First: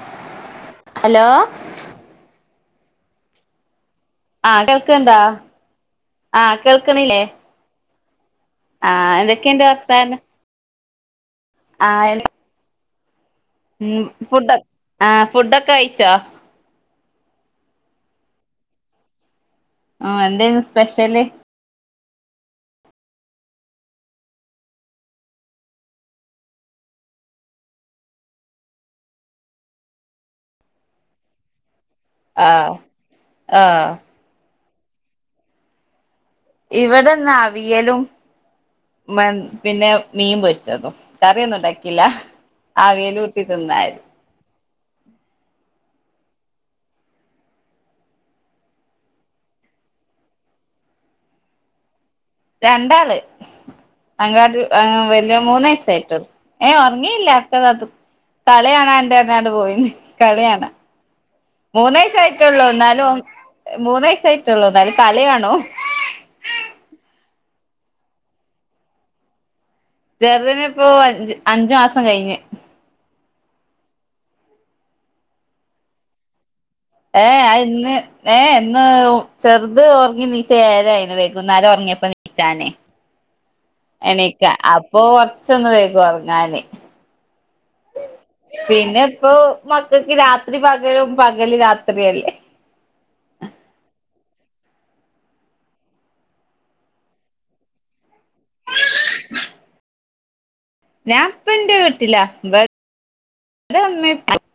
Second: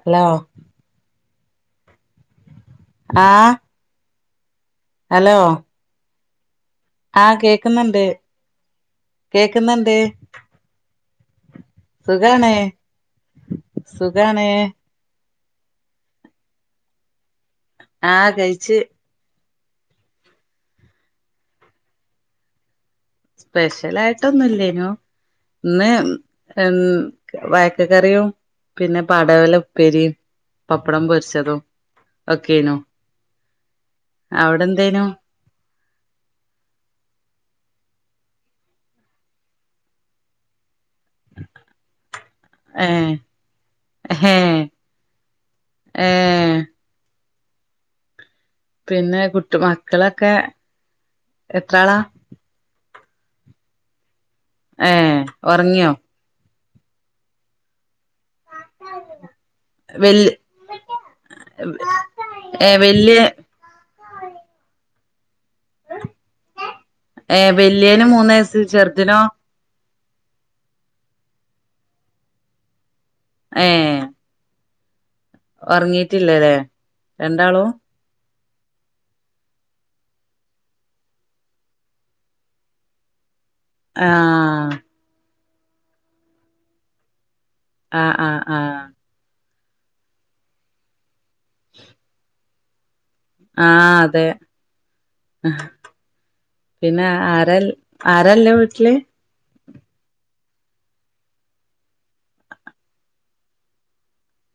Hello hello ആഹ് ആഹ് കേൾക്കണുണ്ടോ ഹലോ ആഹ് കേൾക്കുന്നില്ലേ ആഹ് കേക്കുന്നുണ്ട് ആഹ് എന്തൊക്കെയുണ്ട് കേക്കുന്നുണ്ട് വർത്താനം ആഹ് സുഖാണ് ഉം സുഖാണ് ഫുഡ് ആഹ് ഫുഡൊക്കെ കഴിച്ചോ ആഹ് കഴിച്ച് ആഹ് എന്തേന്ന് സ്പെഷ്യല് സ്പെഷ്യൽ ആയിട്ടൊന്നും ഇല്ലേനു ഇന്ന് ഉം വായയ്ക്ക കറിയും പിന്നെ പടവലം ഉപ്പേരിയും പപ്പടം പൊരിച്ചതും ആഹ് ഒക്കേനോ ആഹ് അവിടെ എന്തേനോ ഇവിടെന്ന അവിയലും മെൻ പിന്നെ മീൻ പൊരിച്ചതും. കറിയൊന്നുംണ്ടാക്കില്ല അവിയലൂട്ടി തിന്നാര്തി. ഹ് ഏഹ്. പിന്നെ കുട്ട് മക്കളൊക്കെ എത്രാളാ രണ്ടാള് അങ്കാടി ഏഹ് വലിയ മൂന്ന് ഒറങ്ങിയോ വയസായിട്ടുള്ളു. ഏഹ് ഒറങ്ങില്ല ഒക്കതാതു കളിയാണാണ്ട്ർഞ്ഞാണ്ട് പോയീണ് വല് കളിയാണാ. മൂന്നയസ് ആയിട്ടുള്ളൂ ഏഹ് എന്നാലും വല്യ ഓൻ മൂന്നയസായിട്ടുള്ളൂ എന്നാലും കളികാണും. ഏഹ വല്യനും മൂന്ന് വയസ് ചെർദിനോ ചെർദ്ന് ഇപ്പോ അഞ്ച് അഞ്ചു മാസം കഴിഞ്ഞ്. ഏഹ്. ഒർങ്ങീട്ടില്ലല്ലേ ഏ ആഹ് അത്ന്ന്. ഏ ഇന്ന് ചെറുത് ഒറങ്ങി നീച്ച ഏഴരായിണ് വൈകുന്നേരം ഒറങ്ങിയപ്പോ നീച്ചാനേ. [inaudible] എണീക്ക ആഹ് അപ്പൊ കൊർച്ചൊന്ന് വൈകും ഒറങ്ങാന് ആഹ് ആഹ് ആഹ് പിന്നെപ്പോ മക്കക്ക് രാത്രി പകലും പകല് രാത്രില്ലേ ആഹ് അതെ പിന്നെ ആഹ് ആരൽ ആരല്ല് വീട്ട്ല് [inaudible] ഞാപ്പന്റെ വീട്ടില വട് [unintelligible]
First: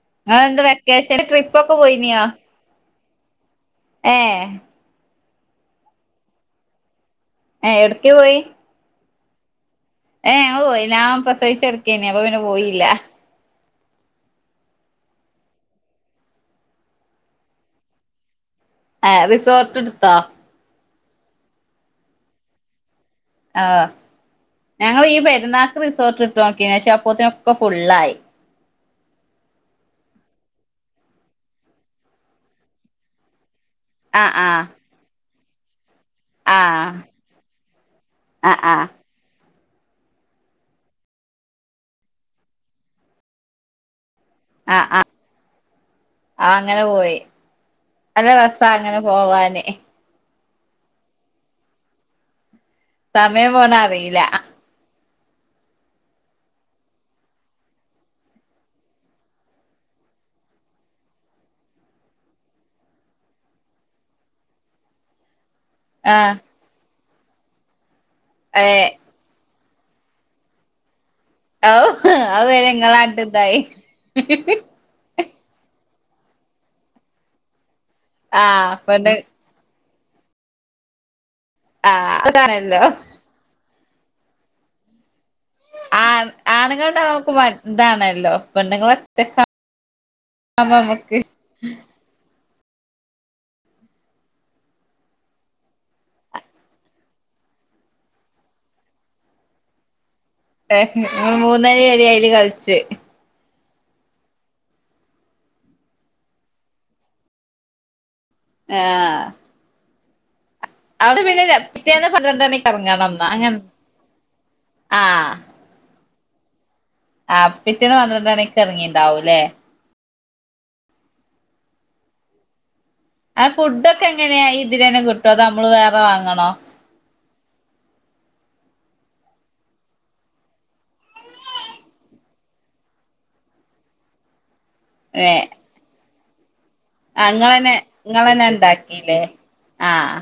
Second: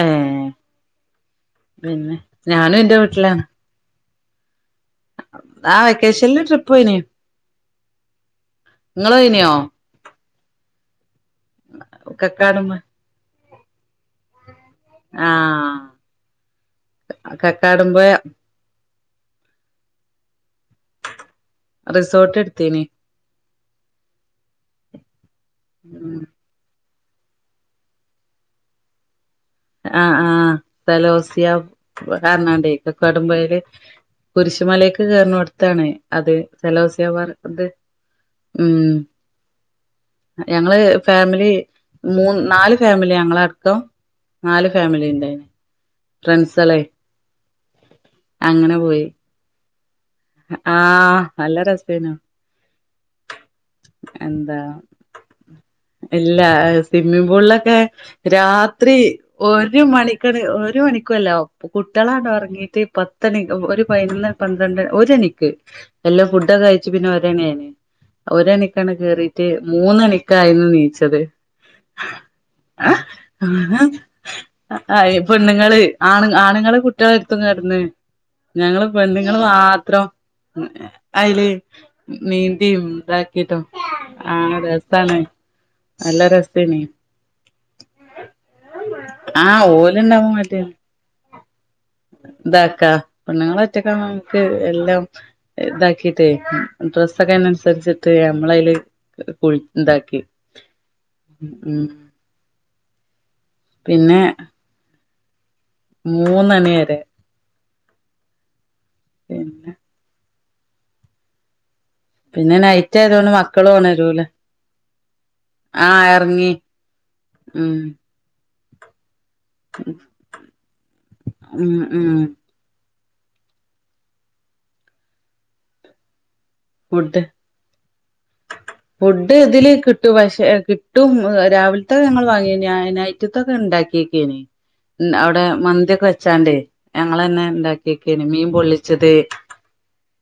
ഏഹ് ങ്ങളെന്ത വെക്കേഷന് ട്രിപ്പൊക്കെ പോയിനിയാ ഞാനുന്റെ വീട്ട്ലാണ് ഏഹ്. ആ വെക്കേഷൻല് ട്രിപ്പോയിനി ഏ എവ്ട്ക്കെ പോയി ഇങ്ങളോന്യോ ഏഹ് ഓയില ഞാൻ പ്രസവിച്ചെട്ക്കേനി അപ്പൊ പിന്നെ കക്കാടുമ്പോ പോയില്ല. ആഹ് കക്കാടംപൊയ ഏഹ് റിസോട്ട് ഇട്ത്തോ റിസോട്ട്ട്ത്തീനി ആഹ് ഞങ്ങള് ഈപെര്ന്നാക്ക് ഉം റിസോർട്ട്ട്ടോക്കീനി ക്ഷേ അപ്പോത്തിനൊക്കെ ഫുള്ളായി ആഹ് ആഹ് കലോസിയ കർഞ്ഞാണ്ട് കക്കാടം പൊയേല് ആഹ് ആഹ് കുരിശ്മലേക്ക് കേർനോട്ത്താണ് അതെ ആഹ് കലോസിയ പാർ ത് ആഹ് ഉം ആഹ് ഞങ്ങള് ഫാമിലി മൂന്ന് നാല് ഫാമിലി ഞങ്ങളഅട്ക്കം നാല് ആഹ് ആഹ് ഫാമിലി ഇണ്ടായിനി ആഹ് അങ്ങനെ പോയി നല്ല രസാ അങ്ങനെ പോവാന് ആഹ് നല്ല രസേനു സമയം പോണ അറിയില്ല എന്താ ഇല്ല ഹ് സിമ്മിംപൂൾലൊക്കെ രാത്രി ഒരു മണിക്കണ് ഒരു മണിക്കുഅല്ല കുട്ട്യളാണ്ട് ഒറങ്ങീട്ട് പത്തണി ഒ ഒരു പയ്നൊന്ന് പന്ത്രണ്ട് ഒരണിക്ക് എല്ലം ആഹ് ഫുഡൊക്കെ കൈച്ച് പിന്നെ ഒരണിയായ്ണ് ഏഹ് ഒരണിക്കാണ് കേറി റ്റ് മൂന്നണിക്കായിന്ന് നീച്ചത് ഔഹ് ഔവരെ ഇങ്ങളാണ്ട് തായി ആഹ് യെ പെണ്ണ്ങ്ങള് ആണ്ങ്ങ ആണുങ്ങള് കുട്യാളെട്ത്തും കടന്ന് ആഹ് ഞങ്ങള് പെണ്ണ് പെണ്ണുങ്ങൾ മാ ത്രം അയില് ആഹ് അതാണല്ലോ നീന്തിം താ കിട്ടോ ആഹ് രസാണ് നല്ല ആൺ രസേനി ആണുങ്ങൾണ്ടാമ്പോ മക് താണല്ലോ പെണ്ണുങ്ങളൊറ്റക്കാ ആഹ് ഓൽണ്ടാവുമ്പോ മടി അപ്പമ്മക്ക് താക്കാ പെണ്ണുങ്ങളറ്റക്കാവുമ്പംക്ക് എല്ലാം താക്കീറ്റയ് ഡ്രസ്സൊക്കെയ്നൻസരിച്ചിട്ട് നമ്മളയ്ല് കു താക്കി ഏഹ് മൂന്നയില് ലയ്‌ല് ലയ്‌ല് കൾച്ച് പിന്നെ മൂന്നണി വരെ ആഹ് ഇന്നെ അവ്ടെ പിന്നേല്ലേ പിറ്റേന്ന് പന്ത്രണ്ട പിന്നെ നൈറ്റ് ണിക്കറങ്ങണംന്ന ആയതോണ്ട് അങ്ങനെ മക്കളും ഒണരൂല ആഹ് ആഹ് എർങ്ങി ആപ്പിറ്റേന്ന് പന്ത്രണ്ടണിക്കെ റങ്ങീണ്ടാവുലേ ഉം ഉം ആഹ് ഫുഡൊക്കെ എങ്ങനെയാ ഇതി ലന്നെ കിട്ടോ അതോ അമ്മള് വേറെ വാങ്ങണോ വുഡ്ഡ് ഫുഡ്ഡ് ഇതില് ക് ട്ടും പക്ഷെ കിട്ടും രാവിൽത്തെത് ഞങ്ങൾ വാങ്ങ്യേന്യ എന്നാ റ്റുത്തൊക്കെണ്ടാക്കീക്യന് ൻഅവിടെ ഏഹ് മന്തിയൊക്കെ വെച്ചാണ്ടേ ആഹ് ഞങ്ങെളെന്നെ ഇങ്ങളന്നെ ഉണ്ടാക്കിയക്കന് മീൻ ഇങ്ങളന്നെ പൊള്ളിച്ചത് ഇണ്ടാക്കീല്ലേ ആഹ്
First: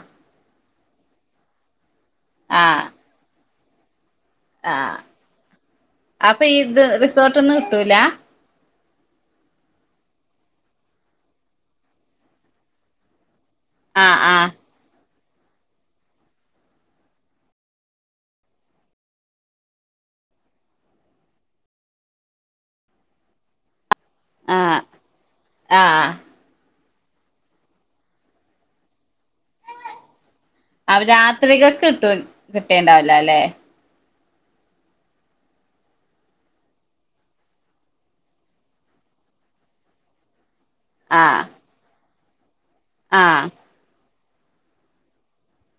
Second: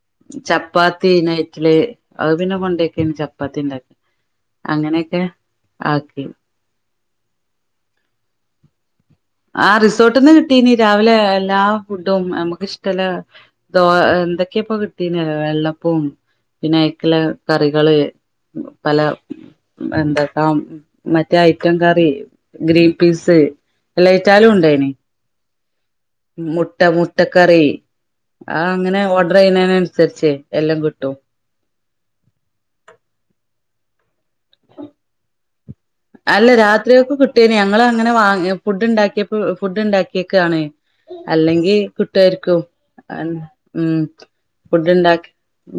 ചപ്പാത്തി നൈറ്റല് അത് പിന്നെ ആഹ് പണ്ടേക്കാണ് ചപ്പാത്തി ഉണ്ടാക്ക ആഹ് അപ്പൊ ഇ ഇത് റിസോർട്ട്ന്ന് കിട്ടൂല ആ റിസോർട്ടിൽന്ന് കിട്ടീനി രാവിലെ എല്ലാ ഫുഡും നമുക്ഷ്ടല്ല ദോ ആഹ് ആഹ് എന്തൊക്കെയാപ്പൊ കിട്ടീന വെള്ളപ്പവും പിന്നെ അക്കല കറികള് പല എന്തക്ക മറ്റേ ഐക്കൻ കറി ഗ്രീൻ പീസ് എല്ലയ്റ്റാലും ആഹ് ഉണ്ടായിന് ആഹ് മുട്ട മുട്ടക്കറി ആ അങ്ങനെ ഓർഡർ ചെയ്യുന്നന് അനുസരിച്ച് അവ രാത്രികൾക്ക് കിട്ടി കിട്ടേണ്ടാവല്ല അല്ലെ അല്ല രാത്രിയൊക്കെ കിട്ടിയേന ഞങ്ങള് അങ്ങനൊ വാ ഫുഡ് ഉണ്ടാക്കിയപ്പോ ഫുഡ് ഉണ്ടാക്കിയക്കാണ് ആഹ് അല്ലെങ്കി കിട്ടാരിക്കും ആഹ് ഉ ഫുഡ് ഉണ്ടാക്കി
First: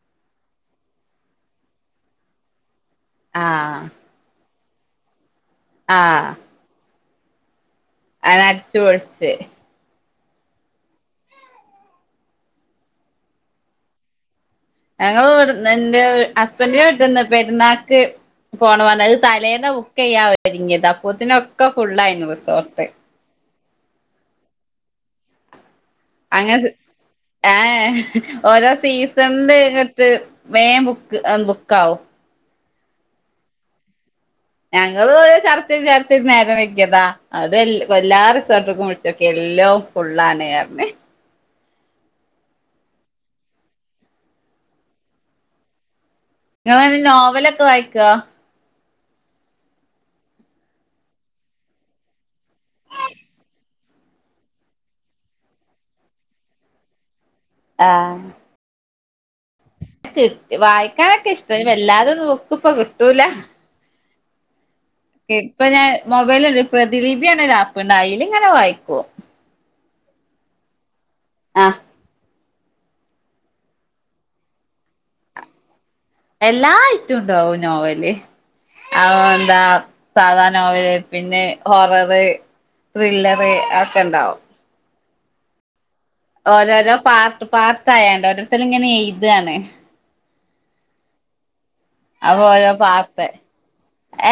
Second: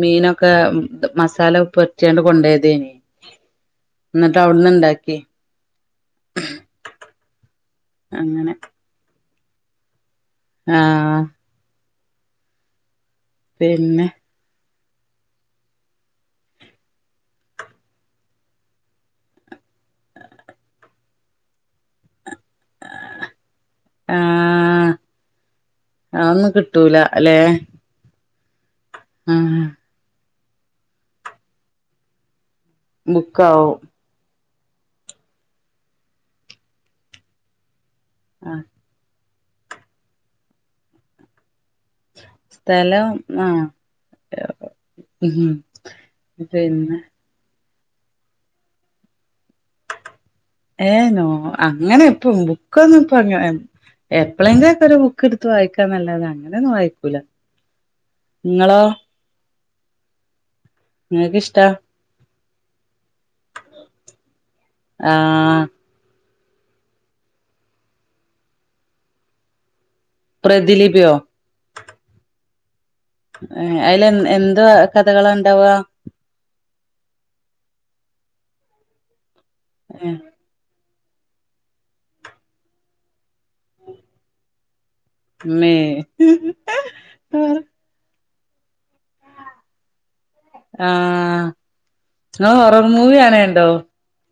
മീനൊക്കെ മസാല പൊരട്ടിയാണ്ട് കൊണ്ട പോയതേനി ആഹ് എന്നിട്ട് അവിടന്ന് ഇണ്ടാക്കി ആഹ് [inaudible] അത് അങ്ങനെ അടിച്ചുപൊളിച്ച് ആഹ് പിന്നെ ഞങ്ങളുഡ് എന്റെ വീ ഹസ്ബൻഡ വീട്ടിന്ന് പെരുന്നാക്ക് പോണ വന്ന അത് തലേന്ന ബുക്ക് ചെയ്യാഒരുങ്ങിയത അപ്പത്തിനൊക്കെ ഫുുള്ള ആയിരുന്നു റിസോർട്ട് ആഹ് ആ ഒന്നും അങ്ങനെ കിട്ടൂല അല്ലെ ഏ ഓരോ സീസണില് ആഹ് ഇങ്ങട്ട് മേം ബുക്ക് ബുക്കാവും ബുക്കാവും ഞങ്ങള് ചർച്ച ചെയ്ത് ചർച്ചചെയ്ത് നേരം വൈകിയതാ അവിടെ എല്ലാ ആഹ് റിസോർട്ടുക്കും വിളിച്ച് എല്ലോ ഫുള്ളണേ പർഞ്ഞ് സ്ഥലം ആഹ് മം നിങ്ങള് നോവലൊക്കെ വായിക്കോ? ഏ നോ അങ്ങനെ ഇപ്പ ബുക്കൊന്ന ഇപ്പ അങ്ങ എപ്പളെങ്കിലും ഒക്കെ ഒരു ബുക്ക് എടുത്ത് വായിക്കാ എന്നല്ലാതെ അങ്ങനെയൊന്നും വായിക്കൂല്ല ആഹ് നിങ്ങളോ? കിട്ട് വായിക്കാനൊക്കെ നിങ്ങക്ക് ഇഷ്ട ഇഷ്ടാ വല്ലാരും നോക്കുംപ്പ കിട്ടൂല ആഹ് ഇപ്പൊഞാൻ മൊബൈല്ണ്ട് പ്രതിലിപിന്ന ആപ്പ്ഇണ്ട് അതിലിങ്ങനെ വായിക്കും. പ്രദിലിപിയോ? ആഹ് ഏഹ് അയ്ൽ എന്ന് എന്താ കഥകള് ഇണ്ടാവാ? എല്ലായ്റ്റോണ്ടാവും നോവല് അവോ എന്താ ഏഹ് സാധാനോവല് പിന്നെ ഹോററ്, ത്രില്ലറ് അതൊക്കെണ്ടാവും. ഇമ്മേ ഓരോരോ പാർട്ട്പാർട്ടായണ്ട് ഓരോരുത്തർ ഇങ്ങനെഎയ്താണ്. ആഹ് നിങ്ങള് അപ്പോഓരോ ഹൊറർ മൂവി പാർട്ട് കാണേണ്ടോ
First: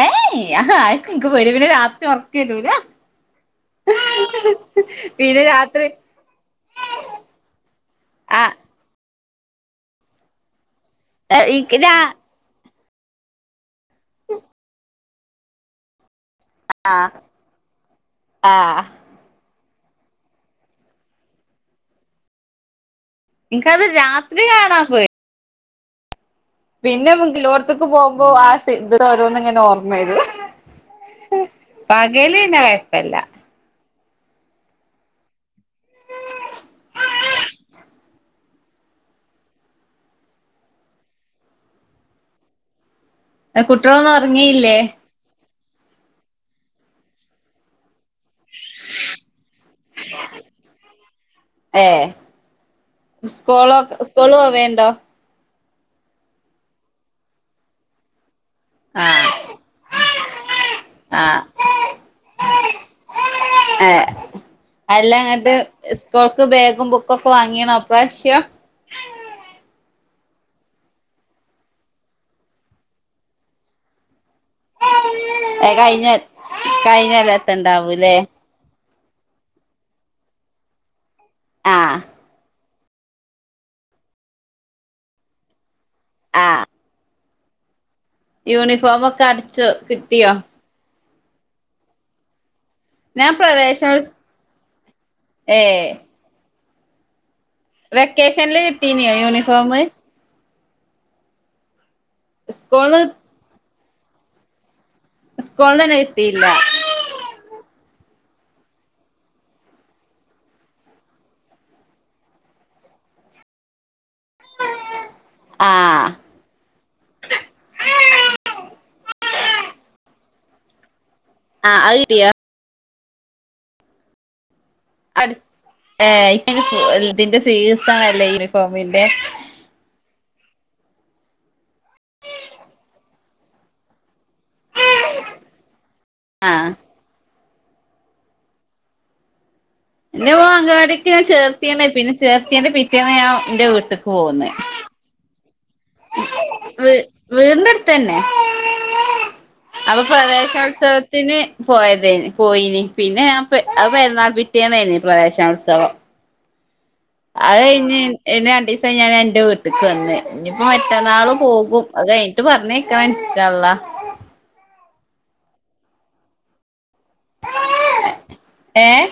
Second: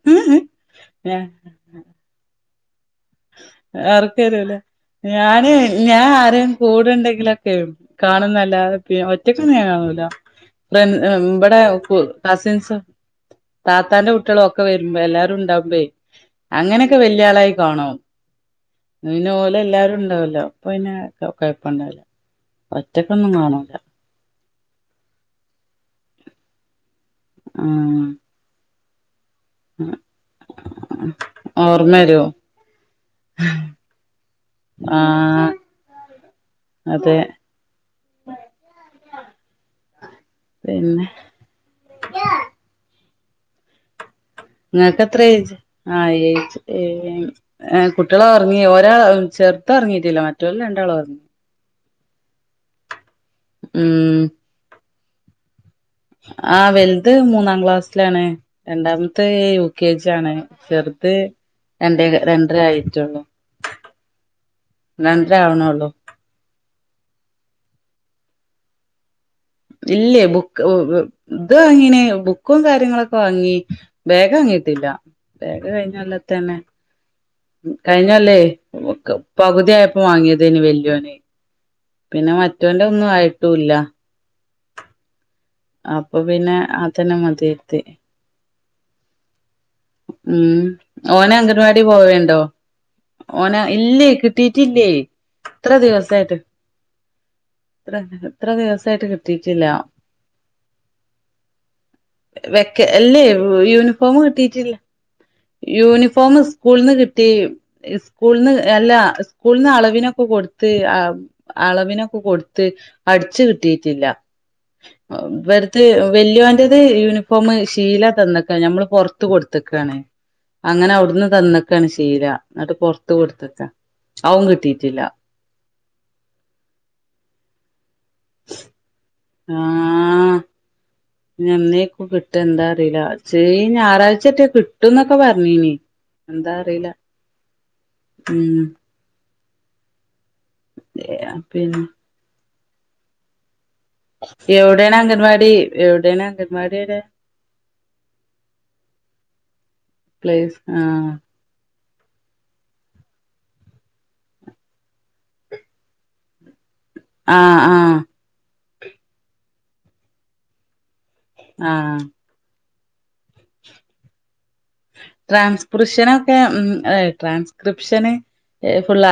ഏയ് അഹൊക്കെ പേടിയാ പിന്നെരാത്രിഒർ ക്കെരൂല ഒർക്കെരൂല? പിന്നെ ഞാന് രാത്രി ഞാൻ ആരെ കൂടെണ്ടെങ്കിലൊക്കെ ആഹ് കാണുംന്നല്ലതെ പി ഒറ്റക്കൊന്നും ഞാനെറങ്ങൂല തെൻ ഹ് ബടെ ഇൻക്ക് രാ കൂ കസിൻസോ താത്താന്റെ കുട്ടിയാളുഒക്കെ വെരുമ്പോ എല്ലാരും ഇണ്ടാവുബെയ്. അങ്ങനൊയൊക്കെ ആഹ് വെല്ല്യാളായി കാണും. ആഹ് ഇപിന്നെ ഓല് എല്ലാരും ഇണ്ടാവല്ലോ അപ്പൊപിന്നെ കൊയപ്പണ്ടാവൂല. ഒറ്റക്കൊന്നും ഇൻക്കത് രാത്രികാണാപേ പിന്നെ മ്മക്ക് എല്ലോട്ത്ക്ക് പോകുമ്പോ ആ സിദ് ഓരോന്ന്ങ്ങനെ ന്ന് ഓർമെരു പകല്ന്നെ കൊയപ്പല്ല. ആഹ് അതെ പിന്നെ എഹ് കുട്ടിയാളൊന്നും ഒർങ്ങില്ലേ? ത്രേജ് ആഹ് ഏജ് ഏ ഏഹ് കുട്ടിയാൾ ഒർങ്ങി ഒരാൾ ചെർത് ഒർങ്ങിട്ടില്ല മറ്റോല് രണ്ടാളും ഒർങ്ങി. ഏഹ് സ്കൂളൊ ഉം സ്കൂള് പോവേണ്ടോ? ആഹ് വെൽത് മൂന്നാംക്ലാസ്സിലാണ്. ആ രണ്ടാംത്തെ യു കെ ജി ആണ് ചെർത് രണ്ടേ രണ്ട്രാ ആയിട്ടൊള്ളു ഏ രണ്ട്രാ ആവ്ണൊള്ളു. ഇപ്പോൾക്ക് ബേഗും ബുക്കൊക്കെ വാങ്ങിണോ ഇപ്രവിശ്യം. ഇല്ലേയ് ബുക്ക് ഇത് വാങ്ങീനെ ബുക്കും കാര്യങ്ങളൊക്കെവാങ്ങി ബേഗ് വാങ്ങീട്ടില്ല ബാഗ് കയ്ഞൊല്ലെത്തെന്നെ കയ്ഞ്ഞല്ല ഉം കഴിഞ്ഞല്ലേ ബുക്ക്‌ പകുതിയായപ്പോ വാങ്ങിയതെയ്നി വല്ലിയോന് ആഹ് പിന്നെമറ്റോന്റെ ഒന്നും ആയിട്ടുല്ല അപ്പൊപിന്നെ അ അതെന്നെ മതിയെര്തി. യൂണിഫോമൊക്കെ അടിച്ചു കിട്ടിയോ ഉം ഓന് അംഗൻവാടി പോവേണ്ടോ? ഞാൻ ഓന് പ്രവേശനോത്സ ഇല്ലേയ് കിട്ടീറ്റ്ല്ലേ ഏ ഇത്രദിവസായിട്ട് വെക്കേഷനില് ദിവസായിട്ട് കിട്ടിയിട്ടില്ല കിട്ടീനോയൂണിഫോമ്? വെക്കെ സ്കൂളിന്ന് ഇല്ലേ യൂണിഫോമ് കിട്ടീട്ടില്ല. സ്കൂൾന്ന് തന്നെ യൂണിഫോമ് കിട്ടിയില്ല ഇസ്കൂൾന്ന് കിട്ടി. സ്കൂൾന്ന് എല്ലാ സ്കൂൾന്ന് അളവിനൊക്കെ കൊട്ത്ത് ആ അളവിനൊക്കെ കൊട്ത്ത് അടിച്ച് കിട്ടീട്ടില്ല. ഇവെര്ത് ആഹ് വെല്ലിയോന്റത് യൂണിഫോമ്മ് ശീലതന്ന്ക്കാ ഞമ്മള് പൊർ ത്ത് കൊട്ത്ത്ക്കാണ്. അങ്ങനെ അവുട്ന്ന് ആഹ് തന്നക്കാണ് അത് ശീല കിട്ടിയോ ഇന്നട്ട് പൊറത്ത് കൊടുത്തക്കാ അവും കിട്ടിയിട്ടില്ല ഏ ഇപ്പയ്ന് ഇതിന്റെ സീസണല്ലേ യൂണിഫോമിന്റെ ആഹ് ഇഞ്ഞ് അന്നേക്കും കിട്ട എന്താ അറീല്ല ച്ചേ ഈ ഞായറാഴ്ചച്ചേ കിട്ട് കിട്ടുന്നൊക്കെ പറഞ്ഞീനി എന്താ ആഹ് അറീല്ല ഉം എന്റെ മോൻ അംഗവാടിക്ക് ഞാൻ ചേർത്തീണ് പിന്നെ ചേർത്തിയ്ന്റെ പിറ്റോന്ന് ഞാൻ ഇന്റെ വീട്ട്ക്ക് പോന്ന് വിടേണ് അംഗൻവാടി എവുടെയാണ് അങ്കൻവാ വ് വീന്റെട്ത്തന്നെ അപ്പം പ്ലേസ് ആഹ് പ്രവേശനോത്സവത്തിന് പോയതേയിനി പോയിനി പിന്നെ ഞാ അത് പെരുന്നാൾ പിറ്റേന്നെയ്നി പ്രവേശനോത്സവം ആഹ് അത്കയിഞ്ഞ് ആഹ് പിന്നെ രണ്ടീസം കഴിഞ്ഞാരെ ഞാൻ ഇന്റെ വീട്ട്ക്ക് വന്നെ ഇനിയിപ്പം മറ്റന്നാള് പോകും ആഹ് അത് കഴിഞ്ഞിട്ട് പറഞ്ഞയക്കണം ഇൻഷാ അള്ളാ ഏഹ് ! ! ! ! ! ! ! ! ! ! ! ! ! ! ! ! ! ! ! !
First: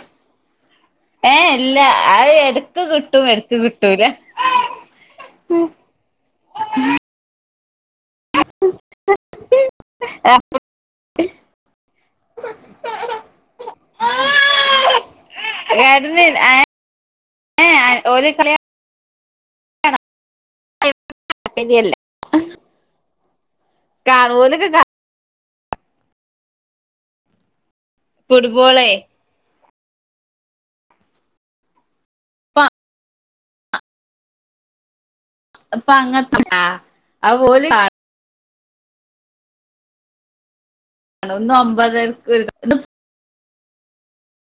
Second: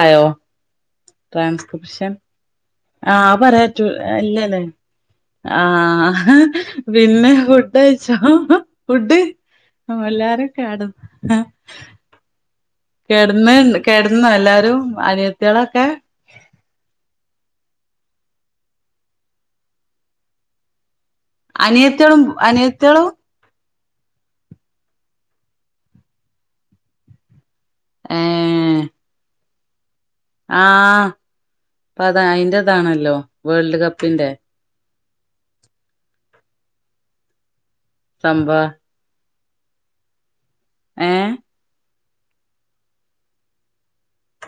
അയ് എടക്ക് കിട് ആഹ് അഅ് പറയാറ്റുല്ലല്ലേ ആഹ് പിന്നെ കുട് ഫുഡ് കഴിച്ചോ ഫുഡ് എല്ലാരും കെടന്ന് കെടന്ന് കെടുന്നൊ എല്ലാരും അനിയത്തേളൊക്കെ കെടന്ന് ഏ ഏ ഓല് കളി താല്പര്യല്ല അനിയത്തെളും അനിയത്തിളും കാണും ഓലൊക്കെ കാ ഏഹ് ഫുട്ബോളേ ആഹ് ഇപ്പതാ അയിന്റെതാണല്ലോ വേൾഡ് കപ്പിന്റെ ഇപ്പ അങ്ങൻത്തെതാ അപ്പം ഓല് കാണും. സംഭാ ഏഹ് ഒന്ന് ഒമ്പപതരക്ക്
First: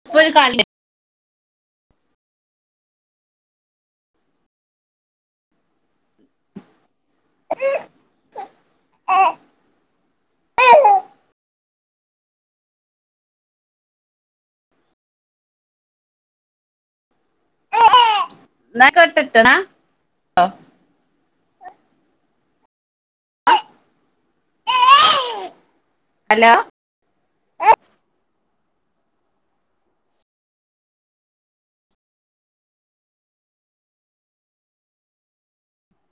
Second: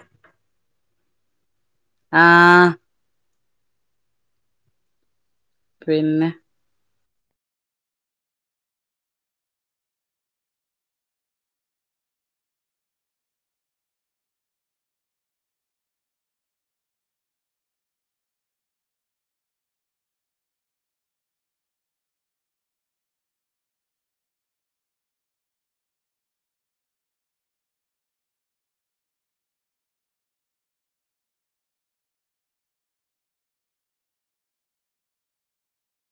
ഇപ്പൊര് കളിയാ ആഹ് പിന്നെ [inaudible] ന്നാ ആയികോട്ടെട്ടോ ന്നാ അലോ